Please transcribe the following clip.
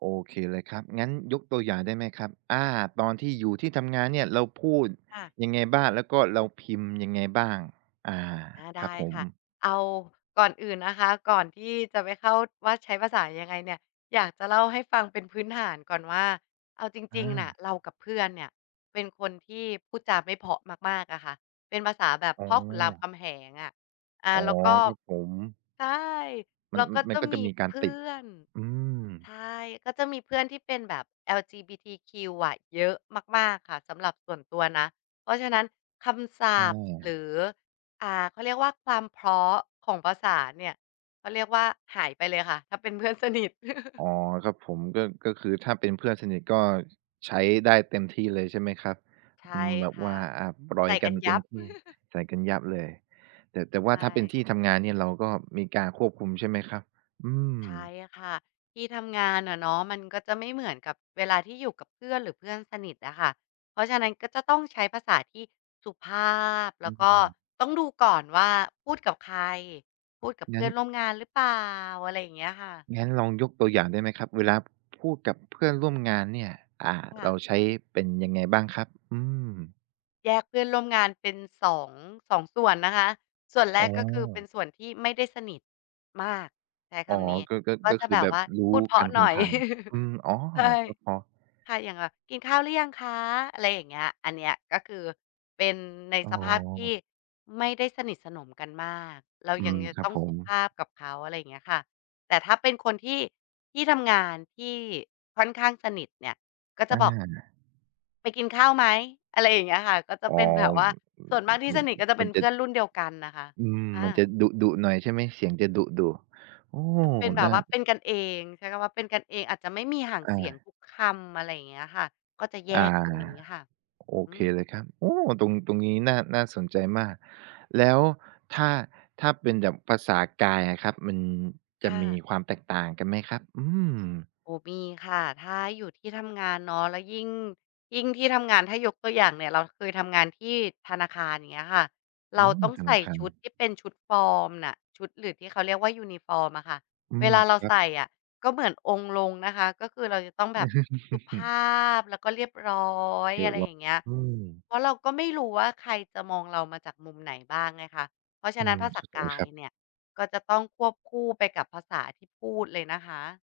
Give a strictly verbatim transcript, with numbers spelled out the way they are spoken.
โอเคเลยครับ งั้นยกตัวอย่างได้ไหมครับ อ่า ตอนที่อยู่ที่ทำงานเนี่ยเราพูดค่ะ ยังไงบ้าง แล้วก็เราพิมพ์ยังไงบ้าง? อา อา ไคดรับ้ผค่ะ ม เอา ก่อนอื่นนะคะ ก่อนที่จะไปเข้าว่าใช้ภาษายังไงเนี่ย อยากจะเล่าให้ฟังเป็นพื้นฐานก่อนว่า เอาจอริง ๆ น่ะา เรากับเพื่อนเนี่ยเป็นคนที่พูดจาไม่เพราะมาก ๆ อะค่ะ เป็นภาษาแบบอ๋พ่อขุนรามคอ ำแหงอะ อ่า อ๋อ แล้วก็ ครับผม ใช่ มแัลน ้วอ ก็มจันะก็มจะีมีกาเรพตืิด ่อน อืม ใช่ ก็จะมีเพื่อนที่เป็นแบบ LGBTQ อะเยอะมาก ๆ ค่ะสำหรับส่วนตัวนะ เพราะฉะนั้นคำศัใชพท์ หร่ ือ อ่า เขาเรียกว่า ความเพราะของภาษาเนี่ย เขาเรียกว่าหายไปเลยค่ะ ถ้าเป็นเพื่อนสนิท อ๋อ ครับผม ก็ ก็คือถ้าเป็นเพื่อนสนิทก็ใช้ได้เต็มที่เลย ใช่ไหมครับ ใชอ่ืม แบคบ่วะ ่า อ่า ปล่อใสย่กกัันนเยตั็มบ ที่ ใส่กันยับเลย แต่ แต่วใ่ชาถ้าเป็น่ ที่ทำงานเนี่ยเราก็มีการควบคุมใช่ไหมครับ? อืม ใช่ค่ะ ที่ทำงานอะเนาะ มันก็จะไม่เหมือนกับเวลาที่อยู่กับเพื่อน หรือเพื่อนสนิทอะค่ะ เพราะฉะนั้นก็จะต้องใช้ภาษาที่สุภาพ แอลื้วก็ม ต้องดูก่อนว่าพูดกับใคร พูดกับเพงั้ื่อน นร่วมงานหรือเปล่า อะไรอย่างเงี้ยค่ะ งั้นลองยกตัวอย่างได้ไหมครับ เวลาพูดกับเพื่อนร่วมงานเนี่ย อ่า ค่เระ าใช้เป็นยังไงบ้างครับ? อืม แยกเพื่อนร่วมงานเป็นสอง สอง ส่วนนะคะ ส่วนแรอ๋ก ก็คือเป็นอ ส่วนที่ไม่ได้สนิทมาก ใช้คอ๋อ ำนี้ ก็ ก็ ก็ก็จะคืแอบแบบวบ่า รู้พูดเพรกาัะนถหึน่งอย ผ่าน อืม อ๋อ ใช่ ก็พอ ค่ะ อย่างแบบ "กินข้าวหรือยังคะ?" อะไรอย่างเงี้ย อันเนี้ยก็คือเป็นในอ๋สภาพที่อ ไม่ได้สนิทสนมกันมาก เราอืยังม จะครัตบ้องผสุม ภาพกับเขา อะไรอย่างเงี้ยค่ะ แต่ถ้าเป็นคนที่ ที่ทำงาน ที่ค่อนข้างสนิทเนี่ย ก็จอะบอก า "ไปกินข้าวไหม?" อะไรอย่างเงี้ยค่ะ ก็จะอ๋อ เป็นแบบว่า ส่วนมากที่สนิทก็จะเมป็ันนเจพะ ื่อนรุ่นเดียวกันน่ะค่ะ อืม อมันจะา ดุ ๆ หน่อยใช่ไหม เสียงจะดุ ๆ โอ้โฮ อา เป็นแบน่บา ว่า เป็นกันเองใช้คำว่า เป็นกันเองอาจจะไม่มีหางอเสียงา ทุกคำ อะไรอย่างเงี้ยค่ะ ก็จะแยอา กตรงนี้ค่ะ โออืเคม เลยครับ โอ้ ตรง ตรงนี้น่า น่าสนใจมาก แล้วถ้า ถ้าเป็นแบบภาษากายอะครับ มันจคะ่มีะ ความแตกต่างกันไหมครับ? อืม โอ้ มีค่ะ ถ้าอยู่ที่ทำงานเนาะ แล้วยิ่ง ยิ่งที่ทำงาน ถ้ายกตัวอย่างเนี่ยเราเคยทำงานที่ธนาคาร อย่างเงี้ยค่ะ โเอรา้ ต้องธในสา่คาชุดร ที่เป็นชุดฟอร์มน่ะ ชุดหรือที่เขาเรียกว่ายูนิฟอร์มอะค่ะ อืเวม ลาเราครัใสบ ่อะ ก็เหมือนองค์ลงนะคะ ก็คือเราจะต้องแบบสุภาพ แล้วก็เรียบร้อย เออะะ ไรลออย่ง างเงี้ย อืม เพราะเราก็ไม่รู้ว่าใครจะมองเรามาจากมุมไหนบ้างไงคะ เพราะฉอะืนั้นม ภาษเข้าาใจกาคยรับ เนี่ยก็จะต้องควบคู่ไปกับภาษาที่พูดเลยนะคะ